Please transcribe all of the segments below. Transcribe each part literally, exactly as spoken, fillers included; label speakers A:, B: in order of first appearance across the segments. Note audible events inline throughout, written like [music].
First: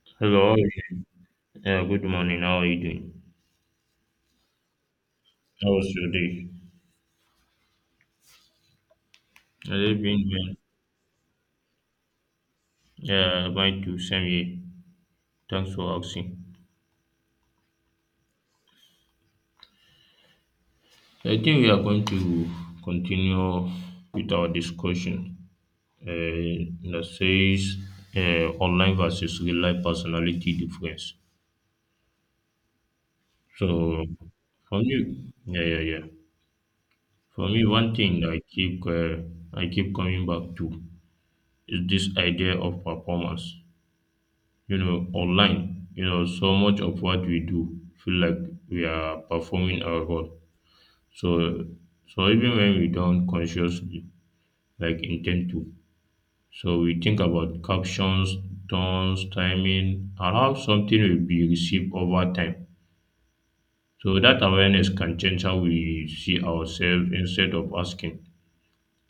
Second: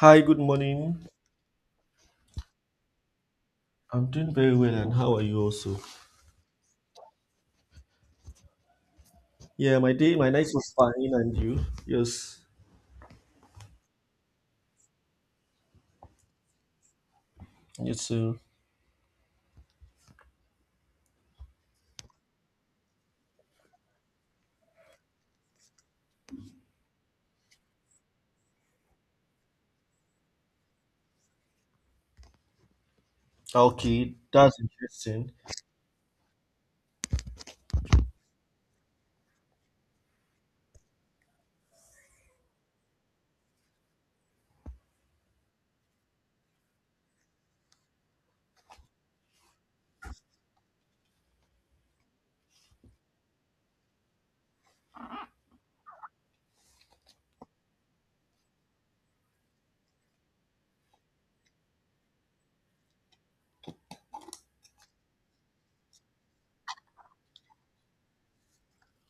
A: Hi, good
B: Hello, how are you?
A: morning.
B: Yeah, good morning. How are you doing?
A: I'm doing very well, and how are you
B: How
A: also?
B: was your day? How
A: Yeah, my
B: you
A: day, my
B: been
A: night
B: well.
A: was fine, and you? Yes,
B: Yeah, mine too. Same here. Thanks for asking.
A: you too.
B: I think we are going to continue with our discussion uh, that says uh, online versus real life personality difference. So,
A: Okay, that's
B: for
A: interesting.
B: me, yeah, yeah, yeah. For me, one thing I keep uh, I keep coming back to is this idea of performance. you know online you know so much of what we do feel like we are performing our role. So so even when we don't consciously like intend to, so we think about captions, tones, timing, and how something will be received over time. So that awareness can change how we see ourselves, instead of asking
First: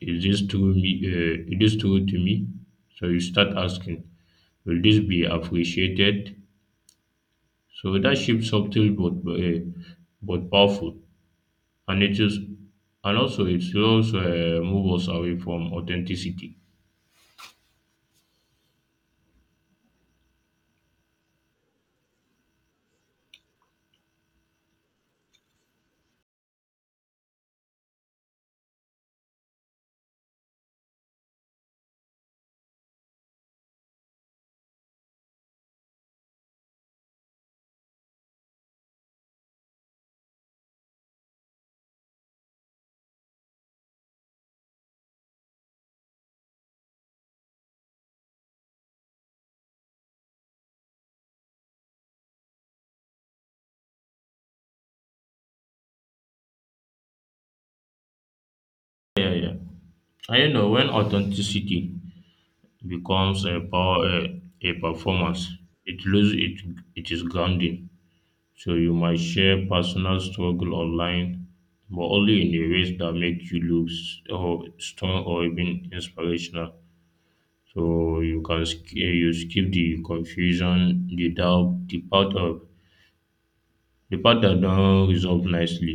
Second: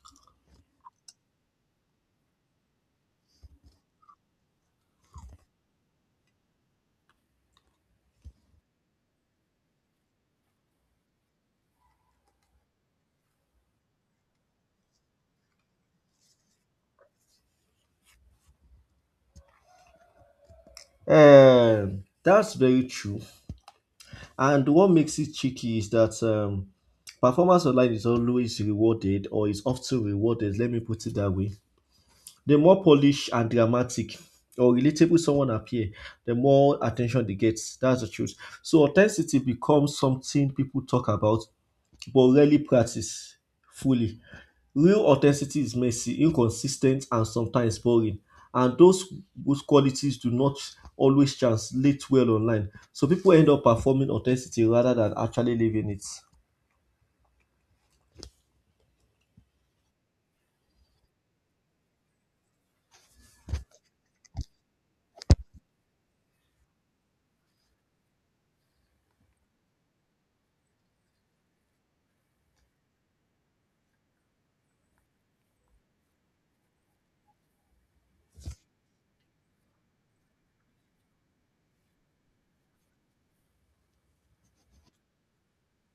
B: is this true me, uh, it is true to me, so you start asking will this be appreciated. So that shift, subtle but uh, but powerful, and it is, and also it slows uh, move us away from authenticity.
A: Um, that's very true. And what makes it tricky is that um, performance online is always rewarded, or is often rewarded. Let me put it that way. The more polished and dramatic or relatable someone appear, the more attention they get. That's the truth. So authenticity becomes something people talk about but rarely practiced fully. Real authenticity is messy, inconsistent, and sometimes boring. And those good qualities do not always translate well online. So people end up performing authenticity rather than actually living it.
B: Yeah, yeah. And you know when authenticity becomes a power, uh, a performance, it loses it it is grounding. So you might share personal struggle online, but only in a ways that make you look s- or strong or even inspirational. So you can sk- you skip the confusion, the doubt, the part of the part that don't resolve nicely.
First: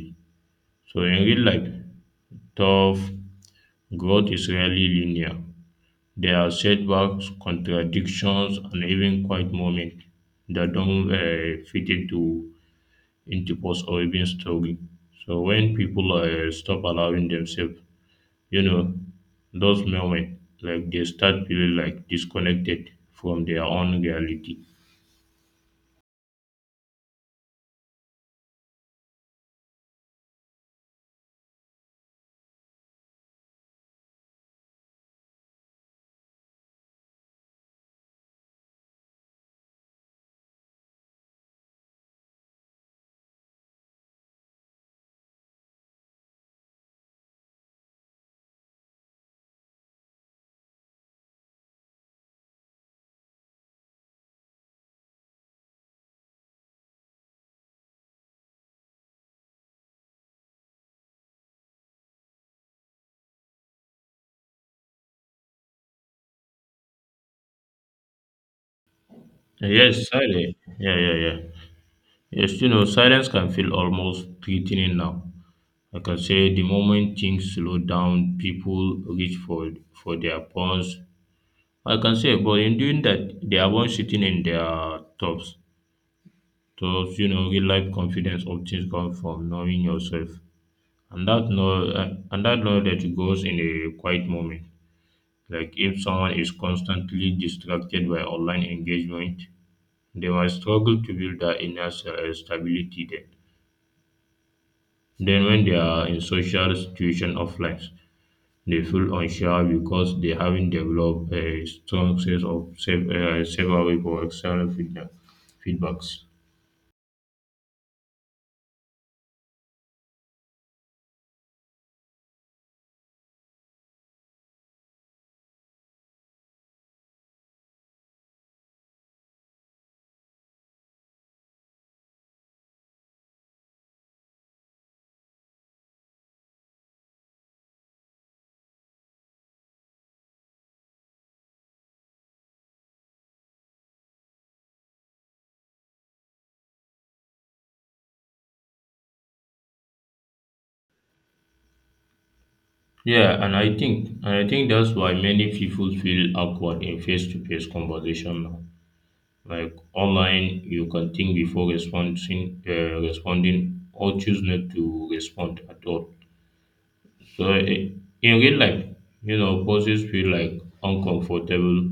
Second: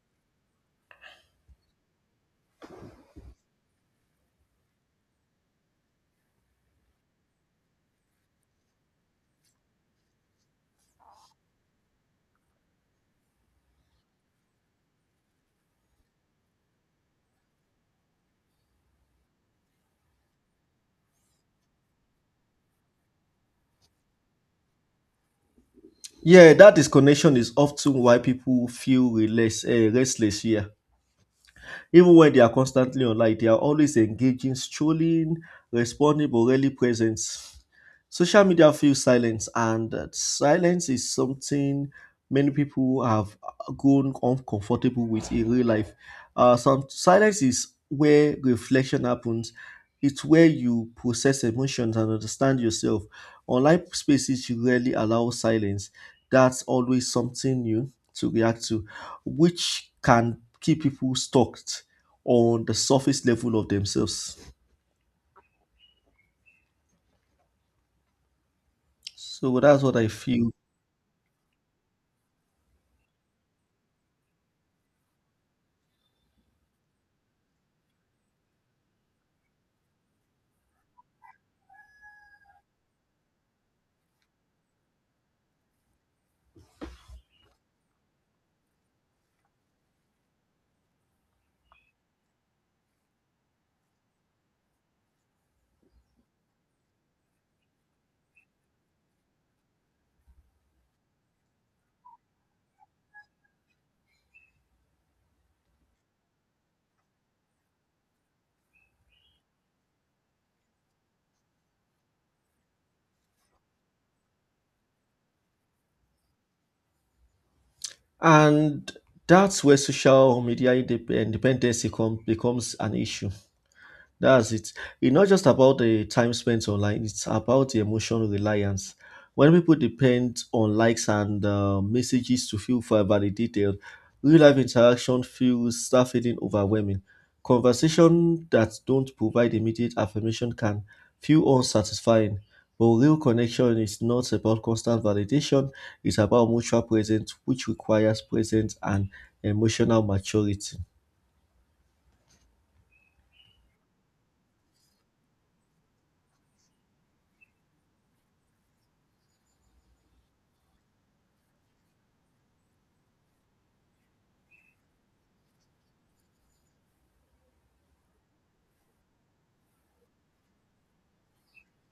B: So in real life, tough growth is rarely linear. There are setbacks, contradictions, and even quiet moments that don't uh, fit into into post or even story. So when people uh, stop allowing themselves, you know, those moments, like they start feeling like disconnected from their own reality.
A: Yeah, that disconnection is often why people feel restless, uh, restless here. Even when they are constantly online, they are always engaging, strolling, responding, but rarely present. Social media feels silence, and that silence is something many people have grown uncomfortable with in real life. Uh, some silence is where reflection happens. It's where you process emotions and understand yourself. Online spaces you rarely allow silence. That's always something new to react to, which can keep people stuck on the surface level of themselves. So that's what I
B: Yes,
A: feel.
B: silence. Yeah, yeah, yeah. Yes, you know, silence can feel almost threatening now. Like I can say the moment things slow down, people reach for for their phones. Like I can say, but in doing that, they are once sitting in their tops. So you know, real life confidence often comes from knowing yourself, and that know and and that knowledge goes in a quiet moment. Like if someone is constantly distracted by online engagement, they might struggle to build that inner se- stability then. Then, when they are in social situation offline, they feel unsure because they haven't developed a strong sense of self, uh, self aware for external feedback, feedbacks.
A: And that's where social media indep- independence become, becomes an issue. That's it. It's not just about the time spent online, it's about the emotional reliance. When people depend on likes and uh, messages to feel fi- validated, real life interaction feels start feeling overwhelming. Conversation that don't provide immediate affirmation can feel unsatisfying. But real connection is not about constant validation, it's about mutual presence, which requires presence and emotional maturity.
B: Yeah, and I think and I think that's why many people feel awkward in face to face conversation now. Like online, you can think before responding, uh, responding, or choose not to respond at all. So in in real life, you know, poses feel like uncomfortable.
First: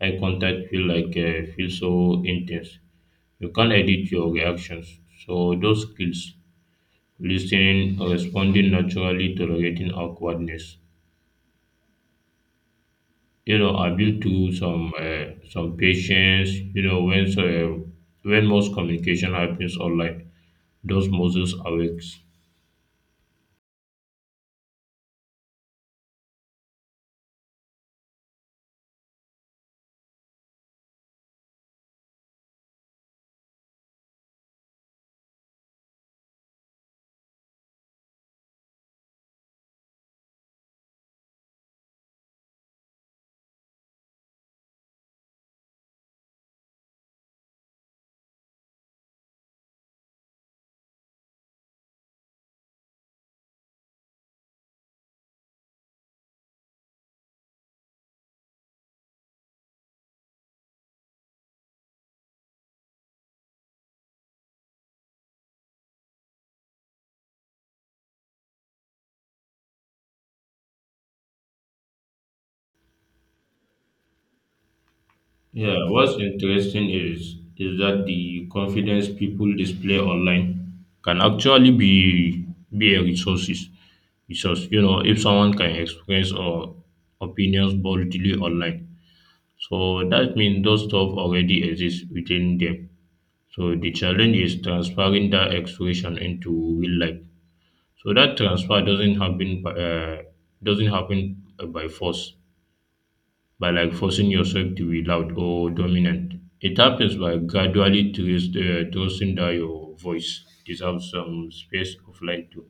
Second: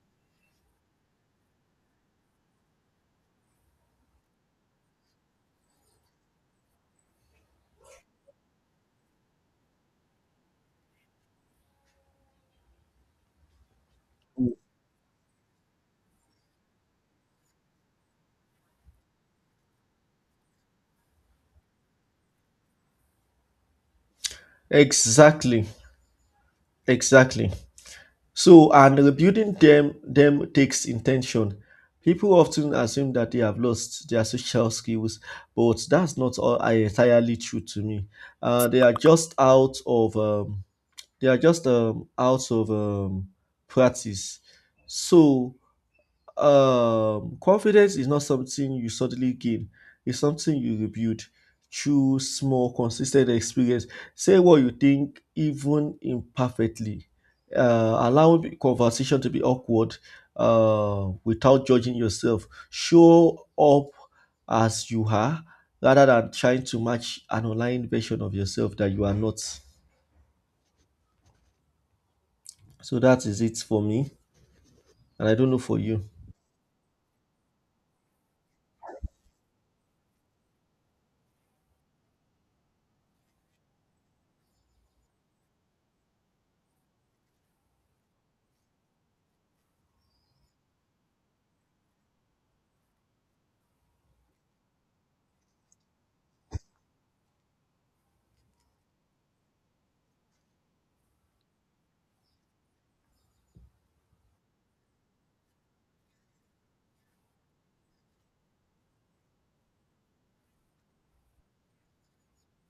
B: Eye contact feel like uh, feel so intense. You can't edit your reactions. So those skills, listening, responding naturally, tolerating awkwardness, you know, are built to some uh, some patience. You know, when so, uh, when most communication happens online, those muscles awakes.
A: Exactly, exactly. So, and rebuilding them them takes intention. People often assume that they have lost their social skills, but that's not all, uh, entirely true to me. Uh, they are just out of um, they are just um, out of um, practice. So um confidence is not something you suddenly gain, it's something you rebuild through small consistent experience. Say what you think, even imperfectly. Uh, allow the conversation to be awkward uh, without judging yourself. Show up as you are rather than trying to match an online version of yourself that you are not. So that is it for me, and I don't know for
B: Yeah,
A: you.
B: what's interesting is is that the confidence people display online can actually be be a resources resource. You know, if someone can express or opinions boldly online, so that means those stuff already exists within them. So the challenge is transferring that expression into real life. So that transfer doesn't happen by, uh, doesn't happen by force, by like forcing yourself to be loud or dominant. It happens by gradually trust, uh, trusting that your voice deserves some space offline too.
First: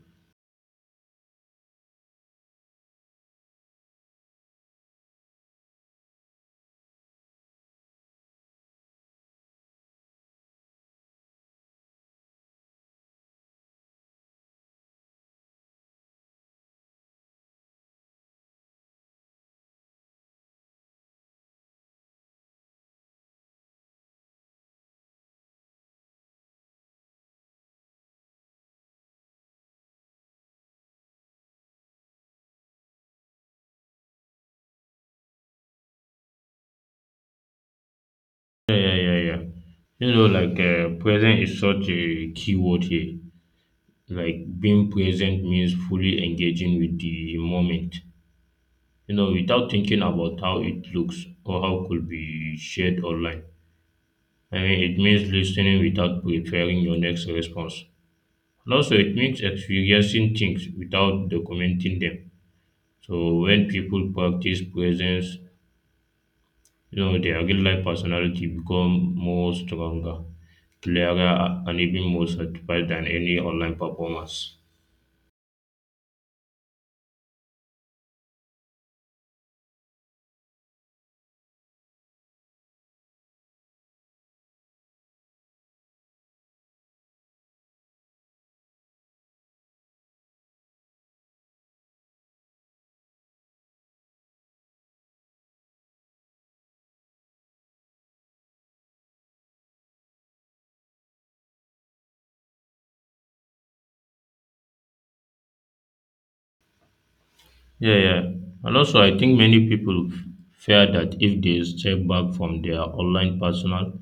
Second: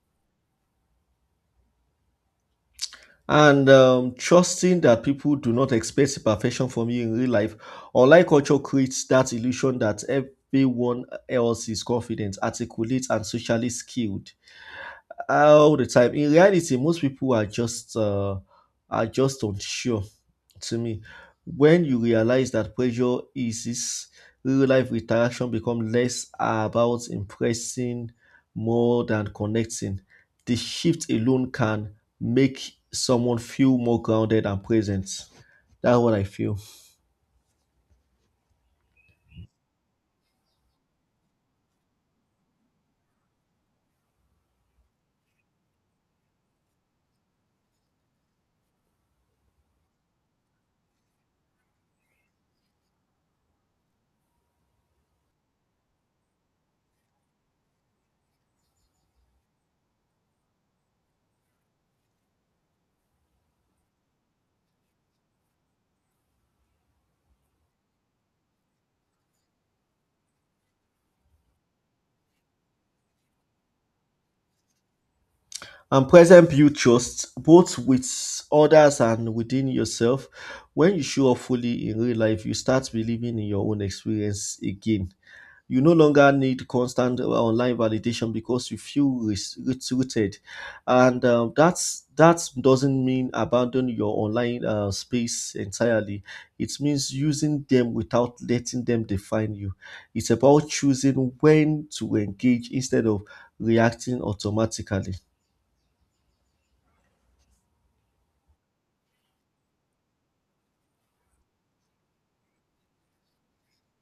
A: And um, trusting that people do not expect perfection from you in real life. Online culture creates that illusion that everyone else is confident, articulate, and socially skilled all the time. In reality, most people are just uh, are just unsure. To me, when you realize that pressure eases, real life interaction become less about impressing more than connecting. The shift alone can make someone feel more grounded and present. That's what I feel.
B: Yeah, yeah, yeah, yeah. You know, like uh, present is such a key word here. Like being present means fully engaging with the moment. You know, without thinking about how it looks or how could be shared online. I mean, it means listening without preparing your next response. And also, it makes experiencing things without documenting them. So when people practice presence, you know, their real life personality become more stronger, clearer, and even more satisfied than any online performance.
A: And present build trust both with others and within yourself. When you show up fully in real life, you start believing in your own experience again. You no longer need constant uh, online validation because you feel res- roots- rooted, and um, that's that doesn't mean abandon your online uh, space entirely. It means using them without letting them define you. It's about choosing when to engage instead of reacting automatically.
B: Yeah, yeah. And also, I think many people f- fear that if they step back from their online personal,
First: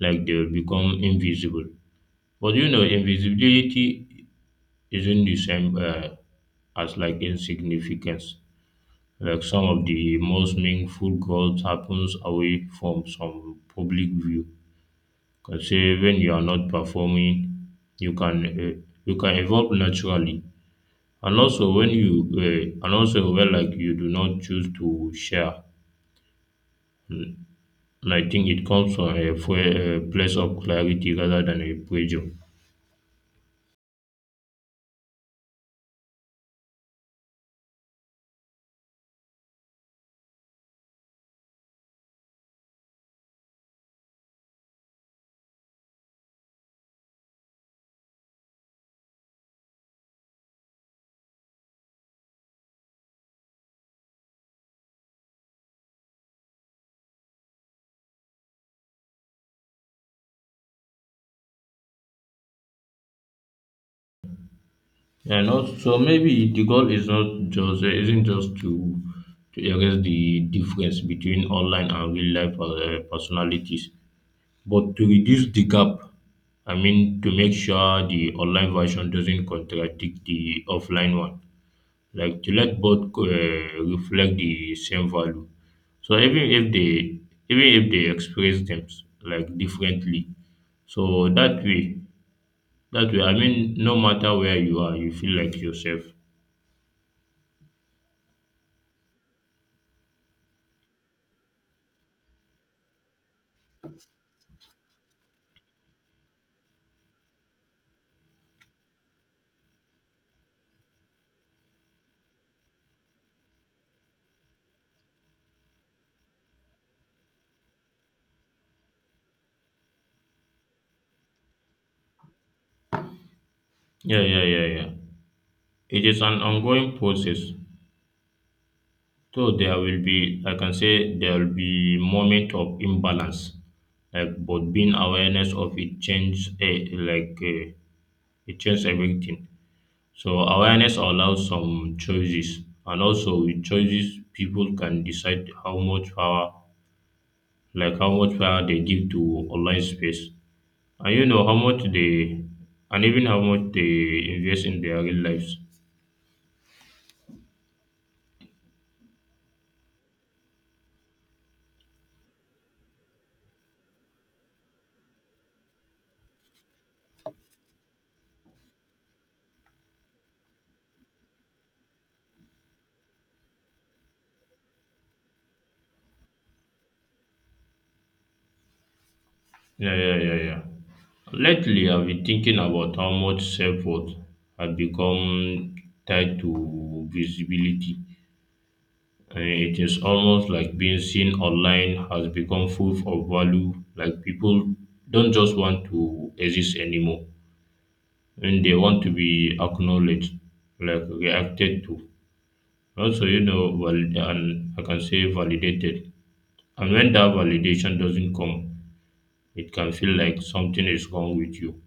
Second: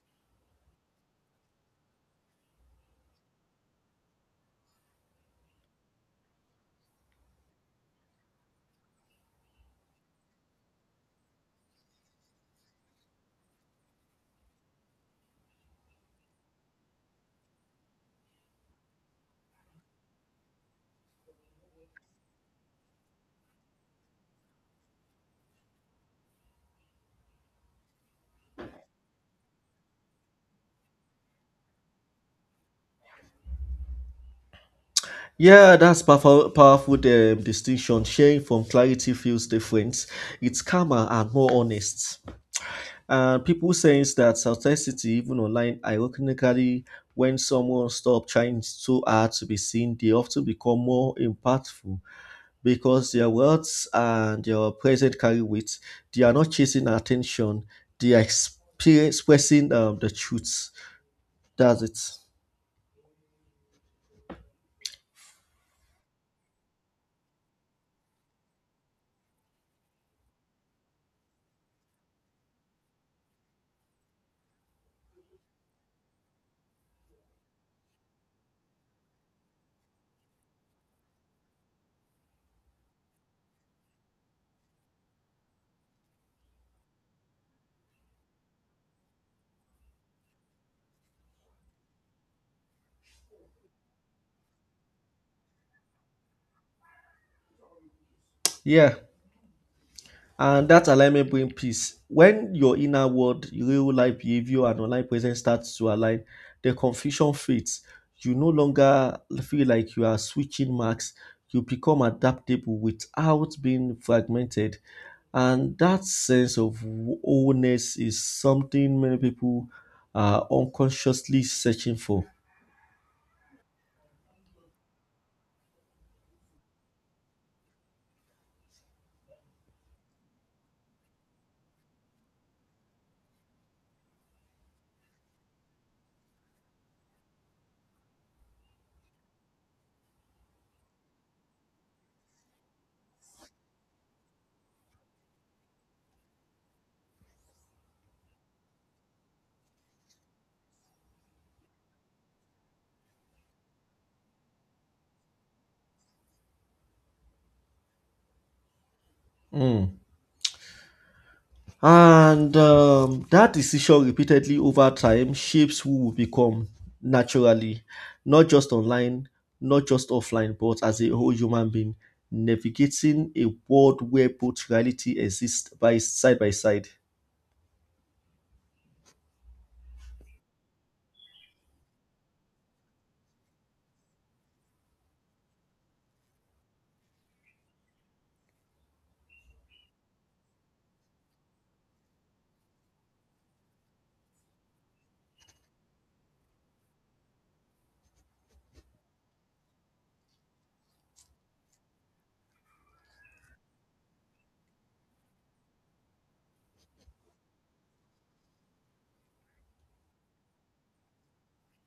B: like they will become invisible. But you know, invisibility isn't the same uh, as like insignificance. Like some of the most meaningful growth happens away from some public view. Can say when you are not performing, you can uh, you can evolve naturally, and also when you uh, and also when like you do not choose to share. And I think it comes from a, fo- a place of clarity rather than a pressure.
A: Yeah, that's powerful, powerful um, distinction. Sharing from clarity feels different. It's calmer and more honest. And people saying that authenticity, even online, ironically, when someone stops trying so hard to be seen, they often become more impactful because their words and their present carry weight. They are not chasing attention. They are expe- expressing um, the truth. That's it.
B: And also maybe the goal is not just uh, isn't just to to erase the difference between online and real life uh, personalities, but to reduce the gap. I mean to make sure the online version doesn't contradict the offline one, like to let both uh, reflect the same value. So even if they even if they express them like differently, so that way, that way, I mean, no matter where you are, you feel like yourself.
A: Yeah. And that alignment brings peace. When your inner world, real life behavior, and online presence starts to align, the confusion fades. You no longer feel like you are switching marks. You become adaptable without being fragmented. And that sense of wholeness is something many people are unconsciously searching for.
B: Yeah, yeah, yeah, yeah. It is an ongoing process. So there will be, I can say there will be moment of imbalance, like but being awareness of it change eh, like eh, it change everything. So awareness allows some choices, and also with choices, people can decide how much power, like how much power, they give to online space, and you know how much they, and even how much they invest in their real lives.
A: Mm. And um, that decision repeatedly over time shapes who we become naturally, not just online, not just offline, but as a whole human being, navigating a world where both reality exists by side by side.
B: Yeah, yeah, yeah, yeah. Lately, I've been thinking about how much self-worth has become tied to visibility. Uh, it is almost like being seen online has become proof of value. Like people don't just want to exist anymore, and they want to be acknowledged, like reacted to. Also, you know, valid- and I can say validated. And when that validation doesn't come, it can feel like something is wrong with you.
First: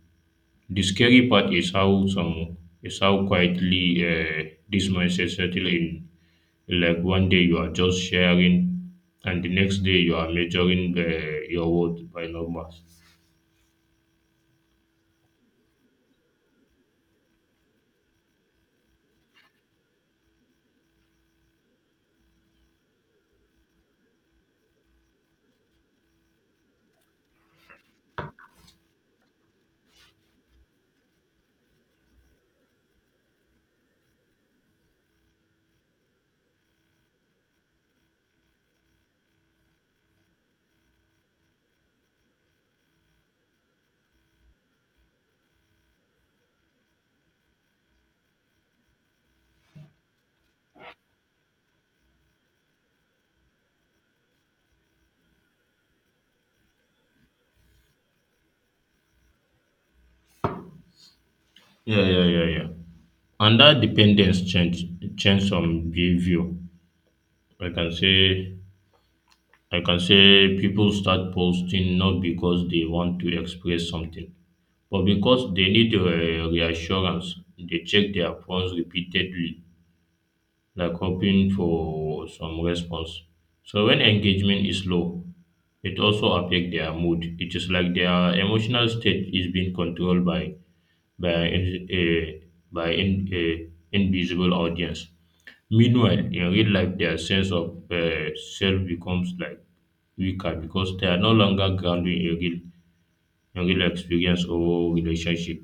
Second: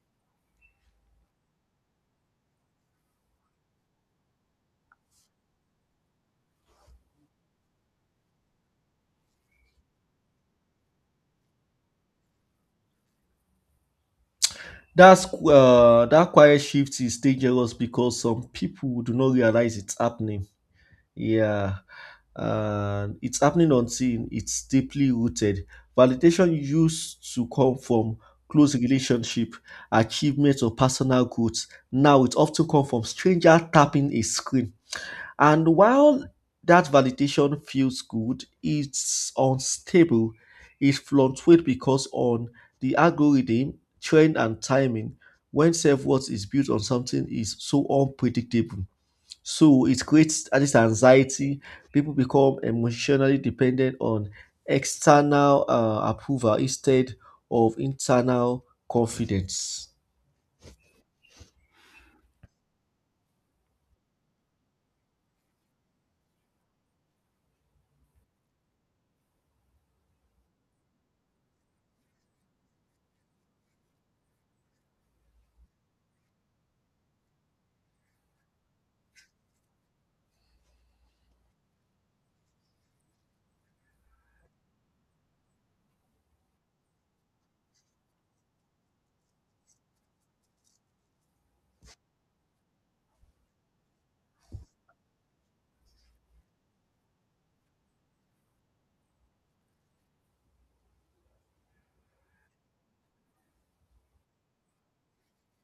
B: The scary part is how some is how quietly uh, this mindset settle in. Like one day you are just sharing, and the next day you are measuring uh, your worth by numbers.
A: That's uh, that quiet shift is dangerous because some people do not realize it's happening. Yeah, uh, it's happening on scene. It's deeply rooted. Validation used to come from close relationship, achievements, or personal growth. Now it often comes from stranger tapping a screen. And while that validation feels good, it's unstable. It fluctuates because on the algorithm, trend, and timing. When self-worth is built on something is so unpredictable. So it creates uh, this anxiety. People become emotionally dependent on external uh, approval instead of internal confidence.
B: Yeah, yeah, yeah, yeah. And that dependence change change some behavior. I can say I can say people start posting not because they want to express something, but because they need uh, reassurance. They check their phones repeatedly like hoping for some response. So when engagement is low, it also affects their mood. It is like their emotional state is being controlled by by in, eh, by in, eh, invisible audience. Meanwhile, in real life, their sense of uh, self becomes like weaker because they are no longer grounded in real, in real experience or relationship.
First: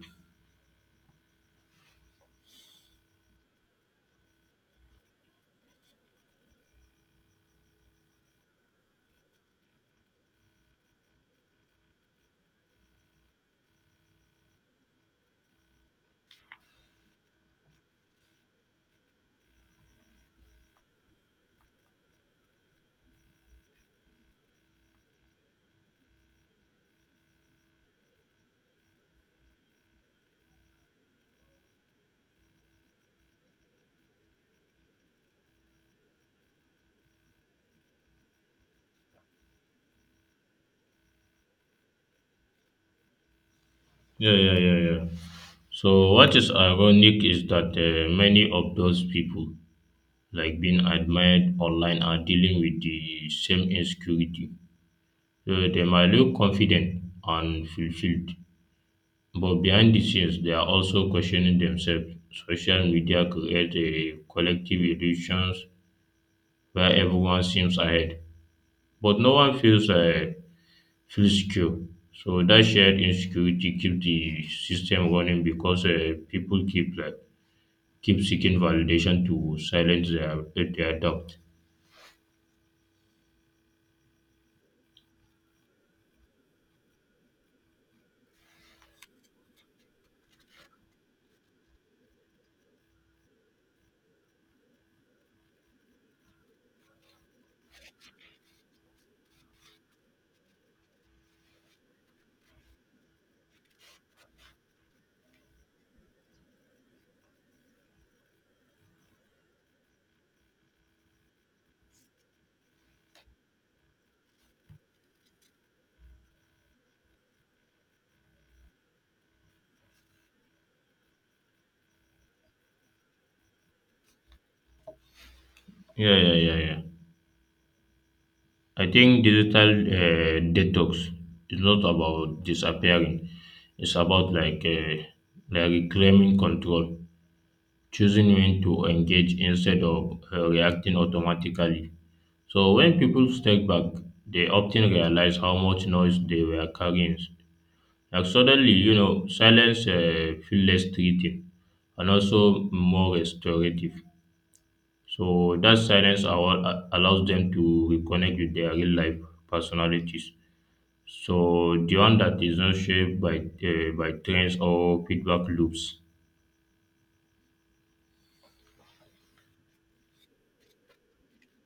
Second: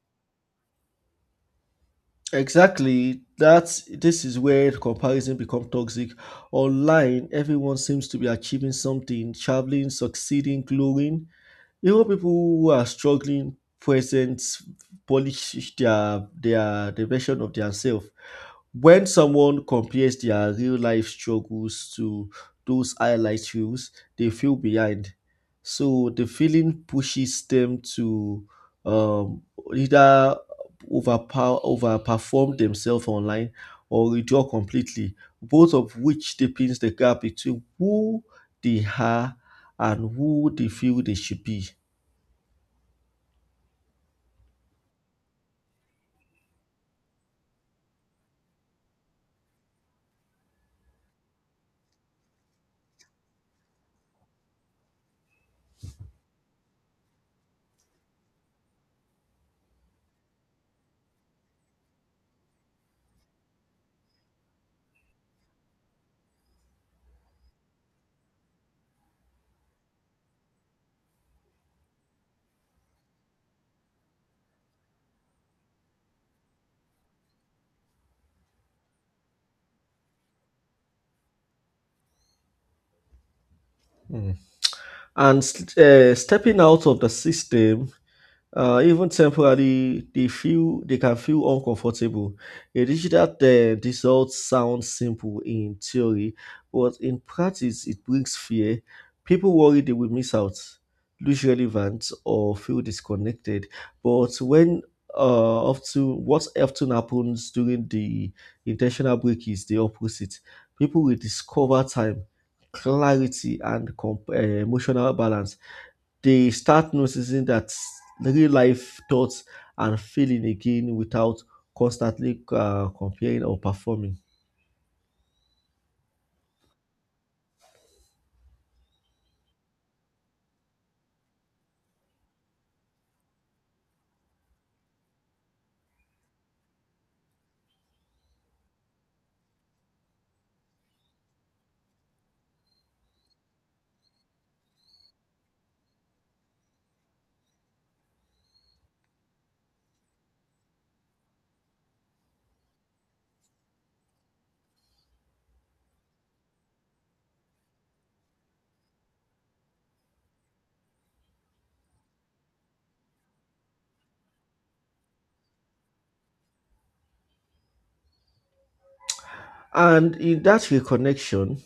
A: Exactly. That's this is where comparison becomes toxic. Online, everyone seems to be achieving something, traveling, succeeding, glowing. Even people who are struggling present polish their their the version of themselves. When someone compares their real life struggles to those highlight reels, they feel behind. So the feeling pushes them to um, either overpower overperform themselves online or withdraw completely, both of which deepens the gap between who they are and who they feel they should be.
B: Yeah, yeah, yeah, yeah. So what is ironic is that uh, many of those people like being admired online are dealing with the same insecurity. So they might look confident and fulfilled, but behind the scenes, they are also questioning themselves. Social media creates a collective illusion where everyone seems ahead, but no one feels uh, feels secure. So that shared insecurity keeps the system running because uh, people keep like keep seeking validation to silence their their doubt.
A: Mm. And uh, stepping out of the system, uh, even temporarily, they feel they can feel uncomfortable. A digital uh, result sounds simple in theory, but in practice, it brings fear. People worry they will miss out, lose relevance, or feel disconnected. But when uh, often what often happens during the intentional break is the opposite. People will discover time, clarity, and comp- uh, emotional balance. They start noticing that real life thoughts and feeling again without constantly uh, comparing or performing.
B: Yeah, yeah, yeah, yeah. I think digital uh, detox is not about disappearing. It's about like uh, like reclaiming control, choosing when to engage instead of uh, reacting automatically. So when people step back, they often realize how much noise they were carrying. Like suddenly, you know, silence uh, feels less treating and also more restorative. So that silence allow- allows them to reconnect with their real life personalities, so the one that is not shaped by uh, by trends or feedback loops.
A: And in that reconnection,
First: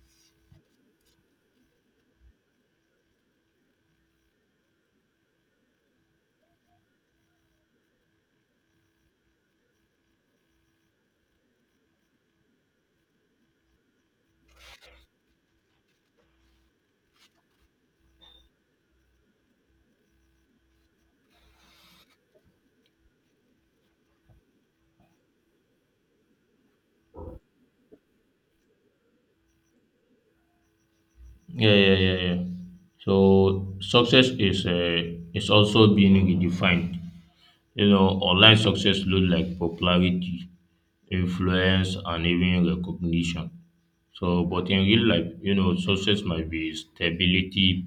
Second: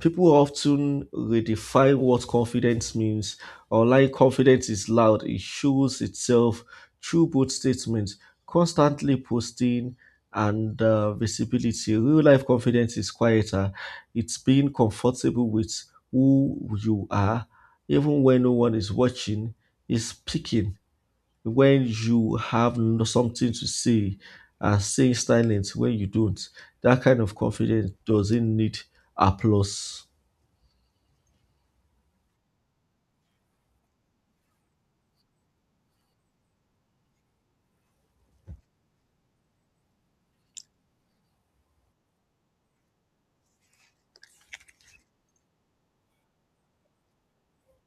A: people often redefine what confidence means. Online confidence is loud, it shows itself through bold statements, constantly posting, and uh, visibility. Real life confidence is quieter, it's being comfortable with who you are, even when no one is watching, is speaking when you have no- something to say, and staying silent when you don't. That kind of confidence doesn't need applause.
B: Yeah, yeah, yeah, yeah. So success is uh, is also being redefined. You know, online success looks like popularity, influence, and even recognition. So, but in real life, you know, success might be stability,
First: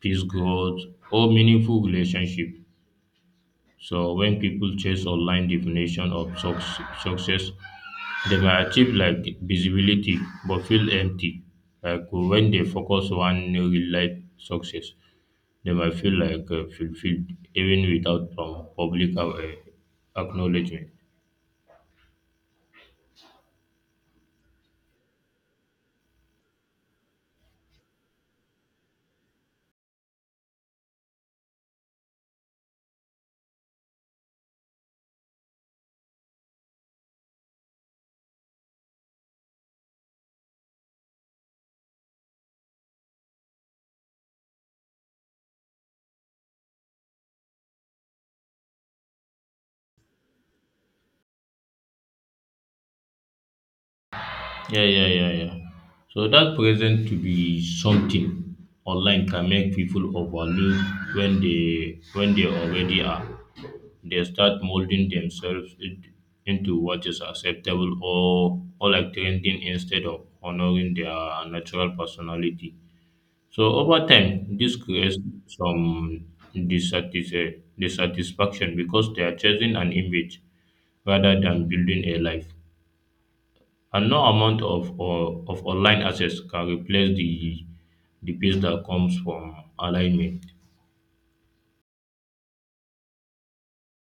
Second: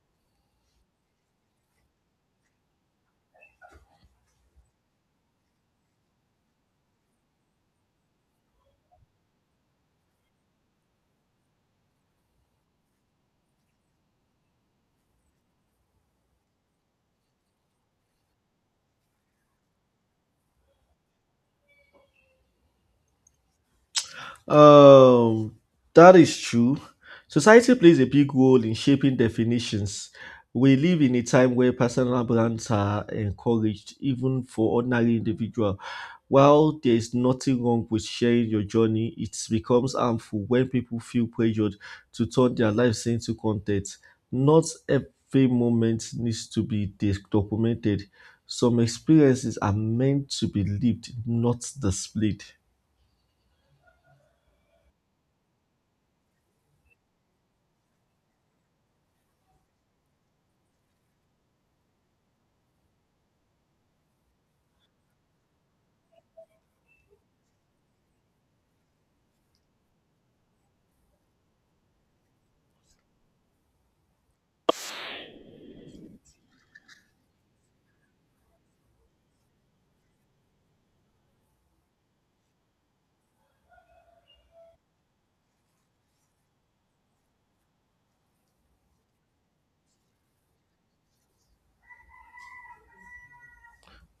B: peace, growth, or meaningful relationship. So when people chase online definition of suc- success, they may achieve like visibility but feel empty. Like when they focus on real life success, they might feel like uh, fulfilled even without um, public uh, acknowledgement.
A: Um, that is true. Society plays a big role in shaping definitions. We live in a time where personal brands are encouraged, even for ordinary individual. While there is nothing wrong with sharing your journey, it becomes harmful when people feel pressured to turn their lives into content. Not every moment needs to be dis- documented. Some experiences are meant to be lived, not displayed.
B: Yeah, yeah, yeah, yeah. So that present to be something online can make people overlook when they when they already are. They start molding themselves in- into what is acceptable or or like trending instead of honoring their natural personality. So over time, this creates some dissatis- dissatisfaction because they are chasing an image rather than building a life. And no amount of or of online access can replace the the peace that comes from alignment.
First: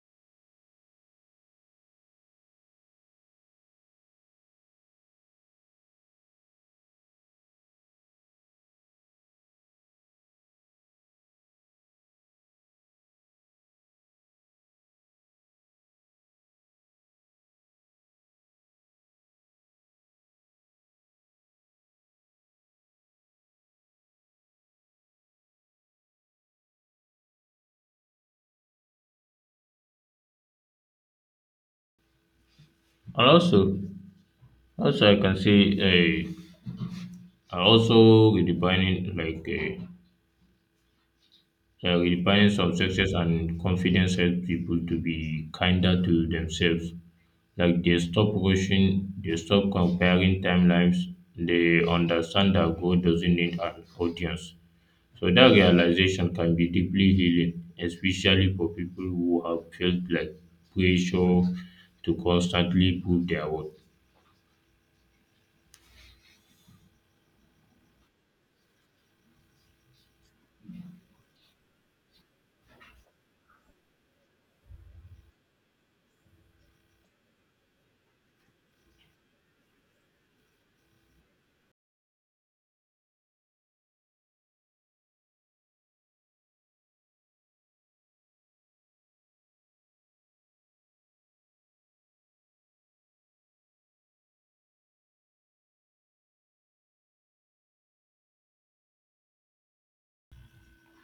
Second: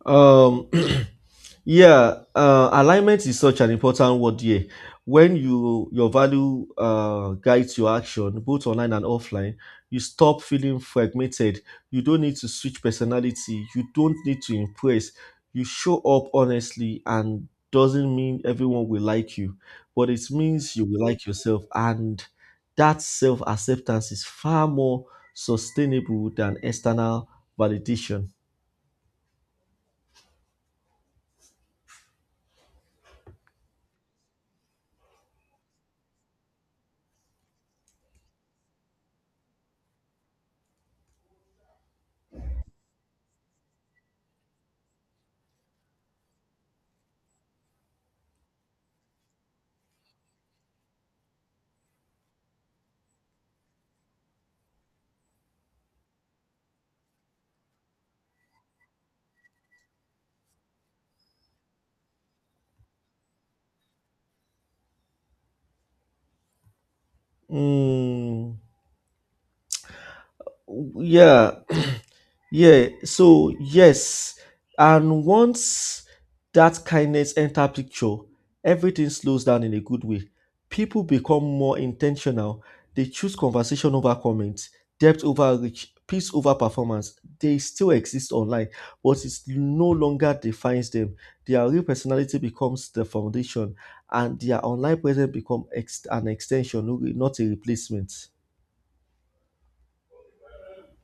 A: Um, [clears throat] yeah, uh, alignment is such an important word here. When you your value uh, guides your action, both online and offline, you stop feeling fragmented. You don't need to switch personality. You don't need to impress. You show up honestly, and doesn't mean everyone will like you, but it means you will like yourself, and that self acceptance is far more sustainable than external validation.
B: And also, also I can say, uh, and also redefining like uh, uh, redefining some success and confidence helps people to be kinder to themselves. Like they stop rushing, they stop comparing timelines. They understand that God doesn't need an audience. So that realization can be deeply healing, especially for people who have felt like pressure to constantly prove their worth.
A: Mm, yeah. [clears throat] Yeah, so yes. And once that kindness enter picture, everything slows down in a good way. People become more intentional. They choose conversation over comment, depth over reach, peace over performance. They still exist online, but it no longer defines them. Their real personality becomes the foundation, and their online presence become ex- an extension, no- not a replacement.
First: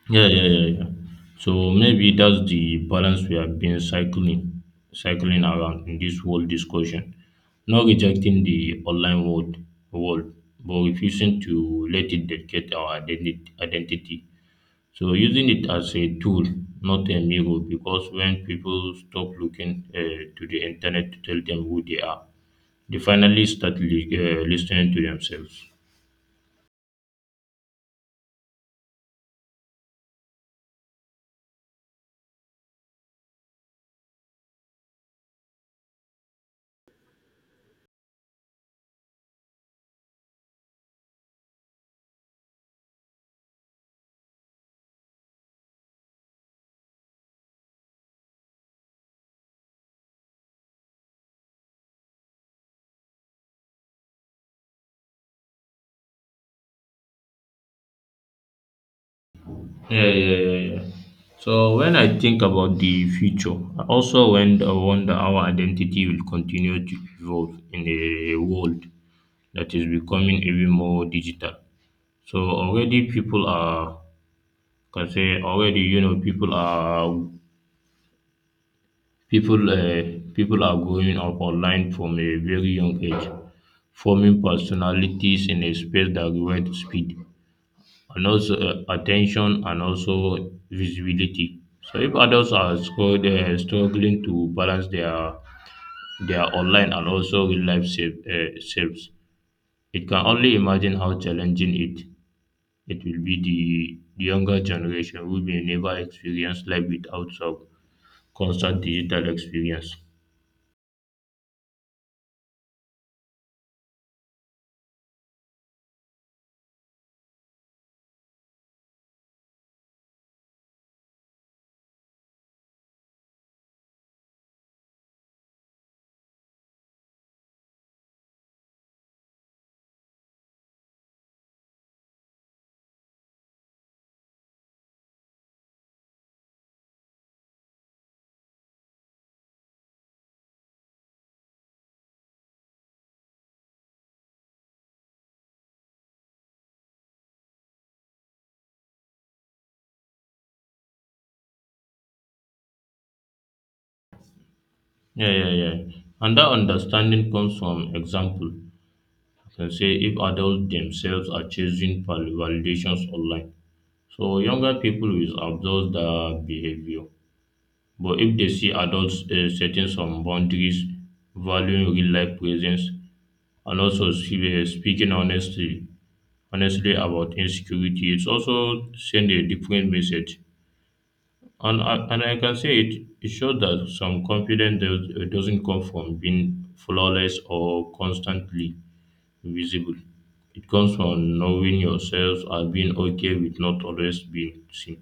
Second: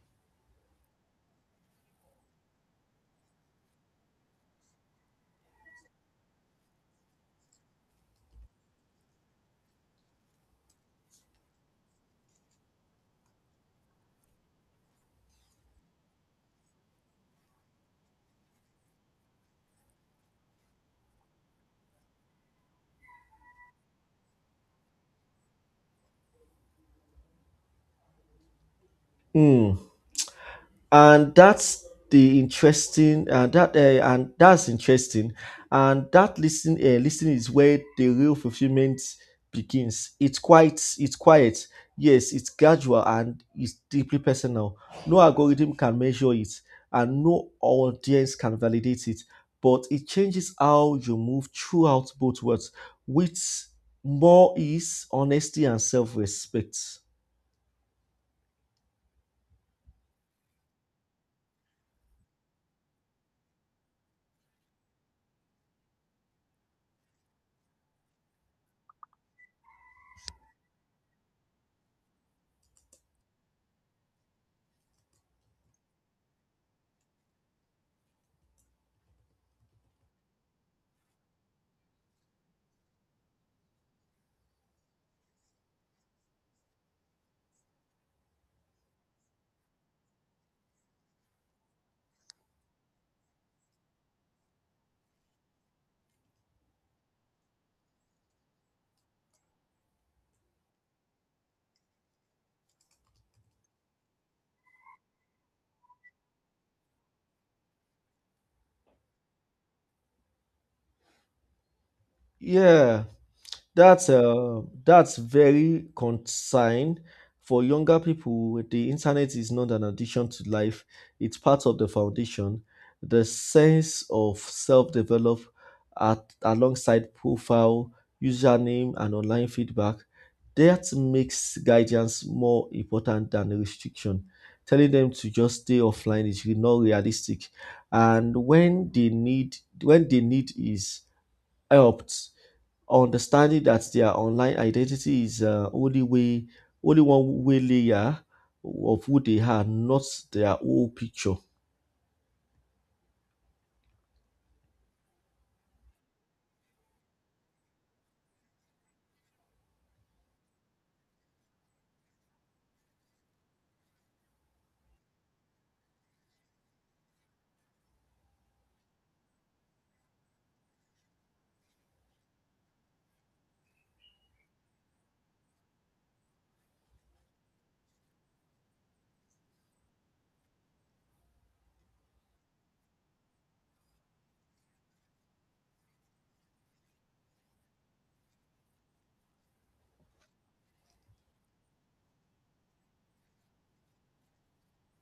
B: Yeah, yeah, yeah, yeah. So maybe that's the balance we have been cycling, cycling around in this whole discussion. Not rejecting the online world, world, but refusing to let it dictate our identi- identity So using it as a tool, not a mirror, because when people stop looking uh, to the internet to tell them who they are, they finally start li- uh, listening to themselves.
A: Hmm. And that's the interesting, uh, that uh, and that's interesting. And that listening, uh, listening is where the real fulfillment begins. It's quite it's quiet, yes. It's gradual and it's deeply personal. No algorithm can measure it, and no audience can validate it, but it changes how you move throughout both worlds with more ease, honesty, and self-respect.
B: Yeah, yeah, yeah, yeah. So when I think about the future, I also wonder, wonder how identity will continue to evolve in a world that is becoming even more digital. So already people are, can say already you know people are People, uh, people are growing up online from a very young age, forming personalities in a space that rewards speed and also uh, attention and also visibility. So if adults are scru- uh, struggling to balance their their online and also real life self, uh, selves, it can only imagine how challenging it it will be the, the younger generation who may never experience life without some constant digital experience.
A: Yeah, that's uh, that's very concerned for younger people. The internet is not an addition to life; it's part of the foundation. The sense of self-develop, at alongside profile, username, and online feedback, that makes guidance more important than a restriction. Telling them to just stay offline is really not realistic, and when they need when they need is helped understanding that their online identity is uh, only way only one way layer of who they are, not their whole picture.
B: Yeah, yeah, yeah. And that understanding comes from example. I can say if adults themselves are chasing val- validations online. So younger people will observe their behavior. But if they see adults uh, setting some boundaries, valuing real life presence, and also see- uh, speaking honestly, honestly about insecurity, it's also send a different message. And I, and I can say it, it shows that some confidence does, doesn't come from being flawless or constantly visible. It comes from knowing yourself and being okay with not always being seen.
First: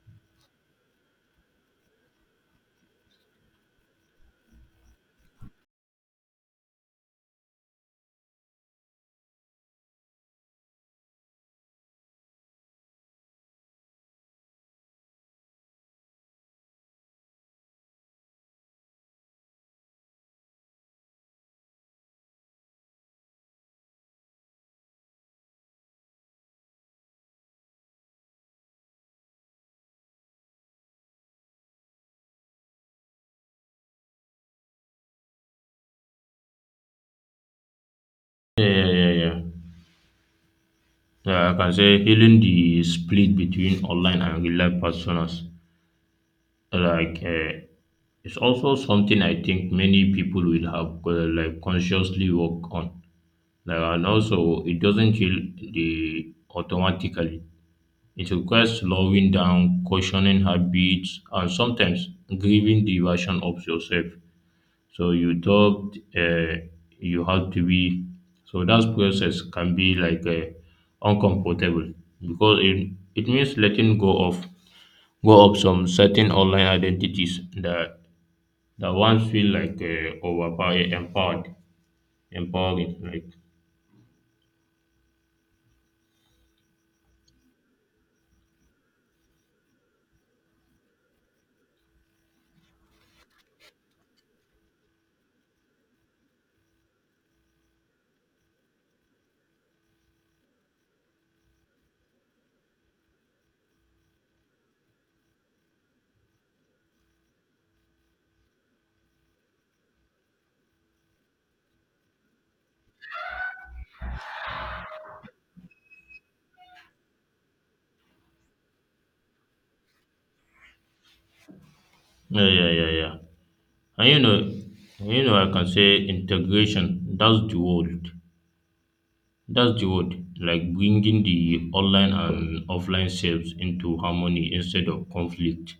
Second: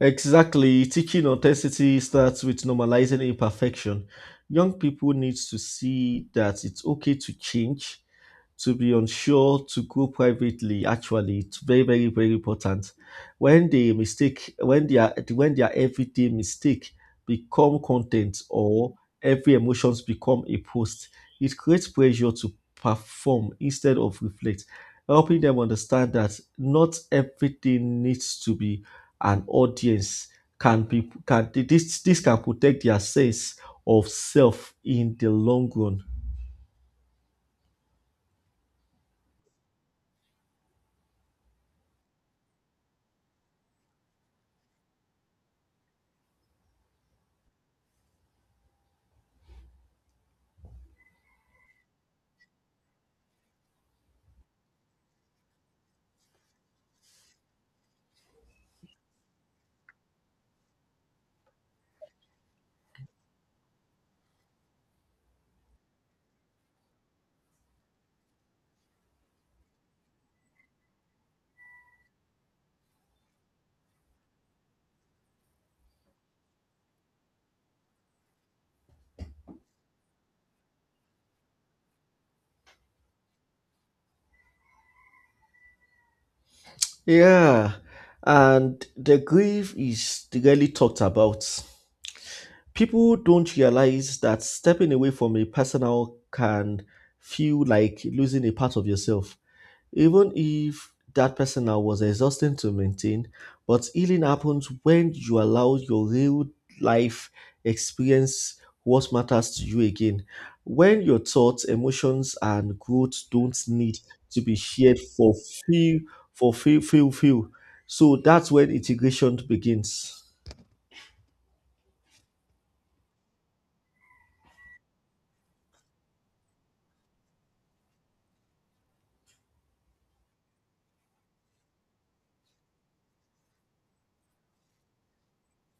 A: Exactly. Teaching authenticity starts with normalizing imperfection. Young people need to see that it's okay to change, to be unsure, to go privately. Actually, it's very very very important. When they mistake when their when their everyday mistake become content, or every emotions become a post, it creates pressure to perform instead of reflect. Helping them understand that not everything needs to be an audience can be can this this can protect their sense of self in the long run.
B: Yeah, yeah, yeah, yeah. Yeah, Yeah, I can say healing the split between online and real life personas. Like, uh, it's also something I think many people will have uh, like consciously work on. Like, and also, it doesn't heal the automatically. It requires slowing down, questioning habits, and sometimes grieving the version of yourself. So you thought uh, you have to be. So that process can be like uh, uncomfortable because it, it means letting go of go of some certain online identities that that once feel like uh, overpower empowered, empowering. Like
A: Yeah, and the grief is rarely talked about. People don't realize that stepping away from a personal can feel like losing a part of yourself, even if that personal was exhausting to maintain. But healing happens when you allow your real life experience what matters to you again. When your thoughts, emotions, and growth don't need to be shared for feel for feel feel feel, so that's when integration begins.
B: yeah, yeah, yeah, yeah. And you know, you know, I can say integration. That's the word. That's the word, like bringing the online and offline selves into harmony instead of conflict.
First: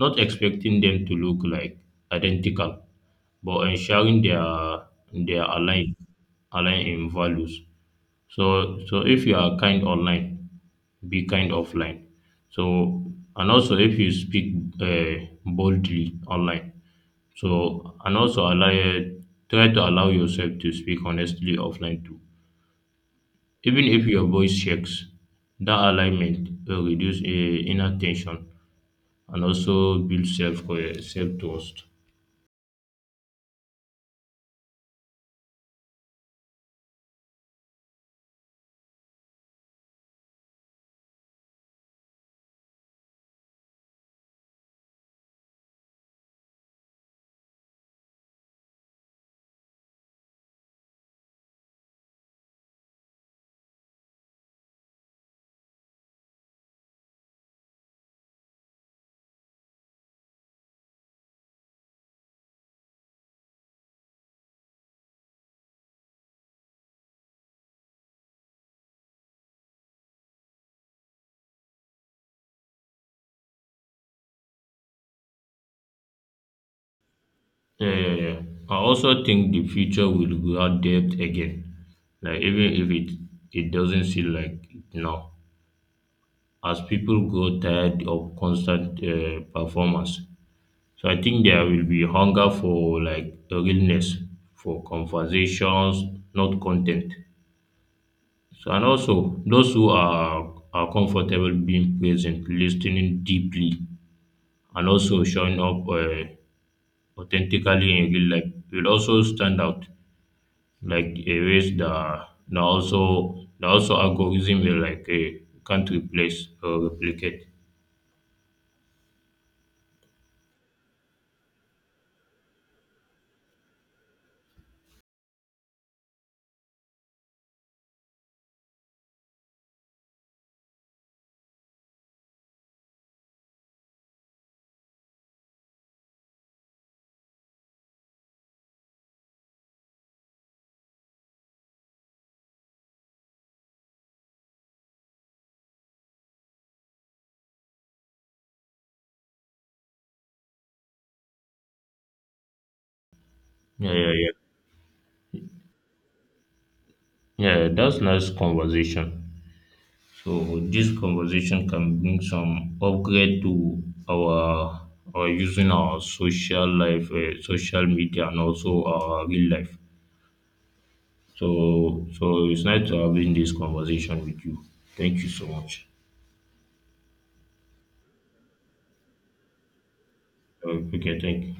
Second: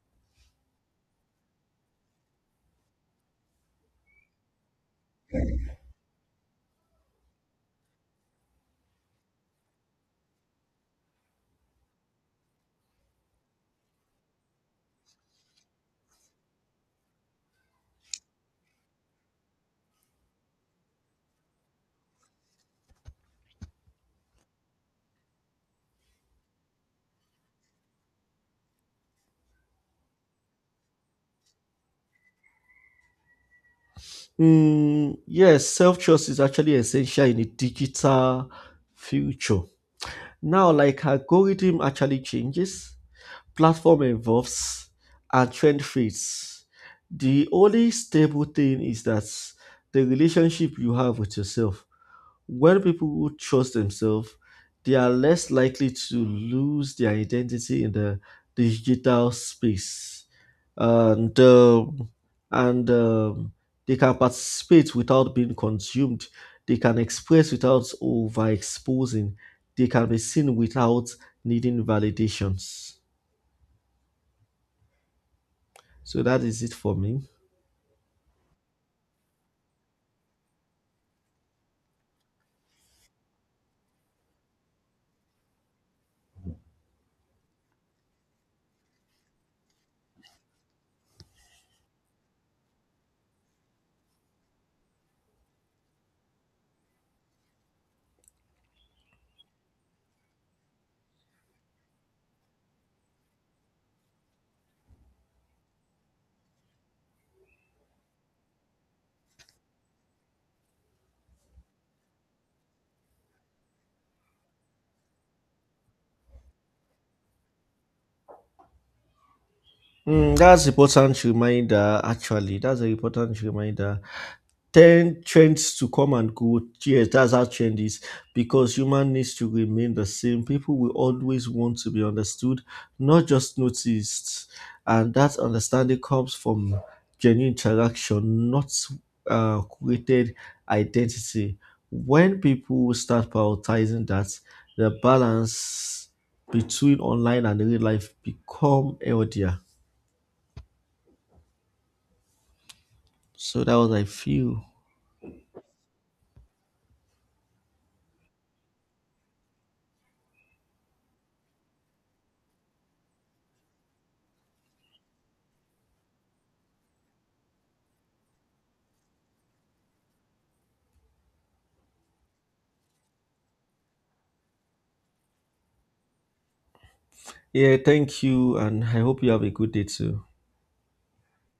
B: Not expecting them to look like identical, but ensuring they are they are aligned, aligned in values. So so if you are kind online, be kind offline. So and also if you speak uh, boldly online, so and also allow try to allow yourself to speak honestly offline too, even if your voice shakes. That alignment will reduce uh, inner tension and also build self self trust.
A: Mm, yes, self trust is actually essential in a digital future. Now, like algorithm actually changes, platform evolves, and trend fades. The only stable thing is that the relationship you have with yourself. When people trust themselves, they are less likely to lose their identity in the digital space. And um, and um, they can participate without being consumed. They can express without overexposing. They can be seen without needing validations. So that is it for me.
B: Uh, I also think the future will grow depth again, like even if it it doesn't seem like it now, as people grow tired of constant uh, performance. So I think there will be hunger for like realness, for conversations, not content. So and also those who are are comfortable being present, listening deeply, and also showing up uh, authentically in real life will also stand out. Like a ways that that also that also algorithm will like uh, can't replace or replicate.
A: Mm, that's important reminder. Actually, that's an important reminder. Ten trends to come and go. Yes, that's how trend is because human needs to remain the same. People will always want to be understood, not just noticed, and that understanding comes from genuine interaction, not uh, created identity. When people start prioritizing that, the balance between online and real life become healthier. So that was
B: Yeah,
A: I
B: yeah, yeah.
A: feel.
B: Yeah, that's nice conversation. So this conversation can bring some upgrade to our our using our social life, uh, social media, and also our real life. So so it's nice to having this conversation with you. Thank you so much.
A: Yeah, thank you, and I hope you have a good day too.
B: Uh, okay, thank you.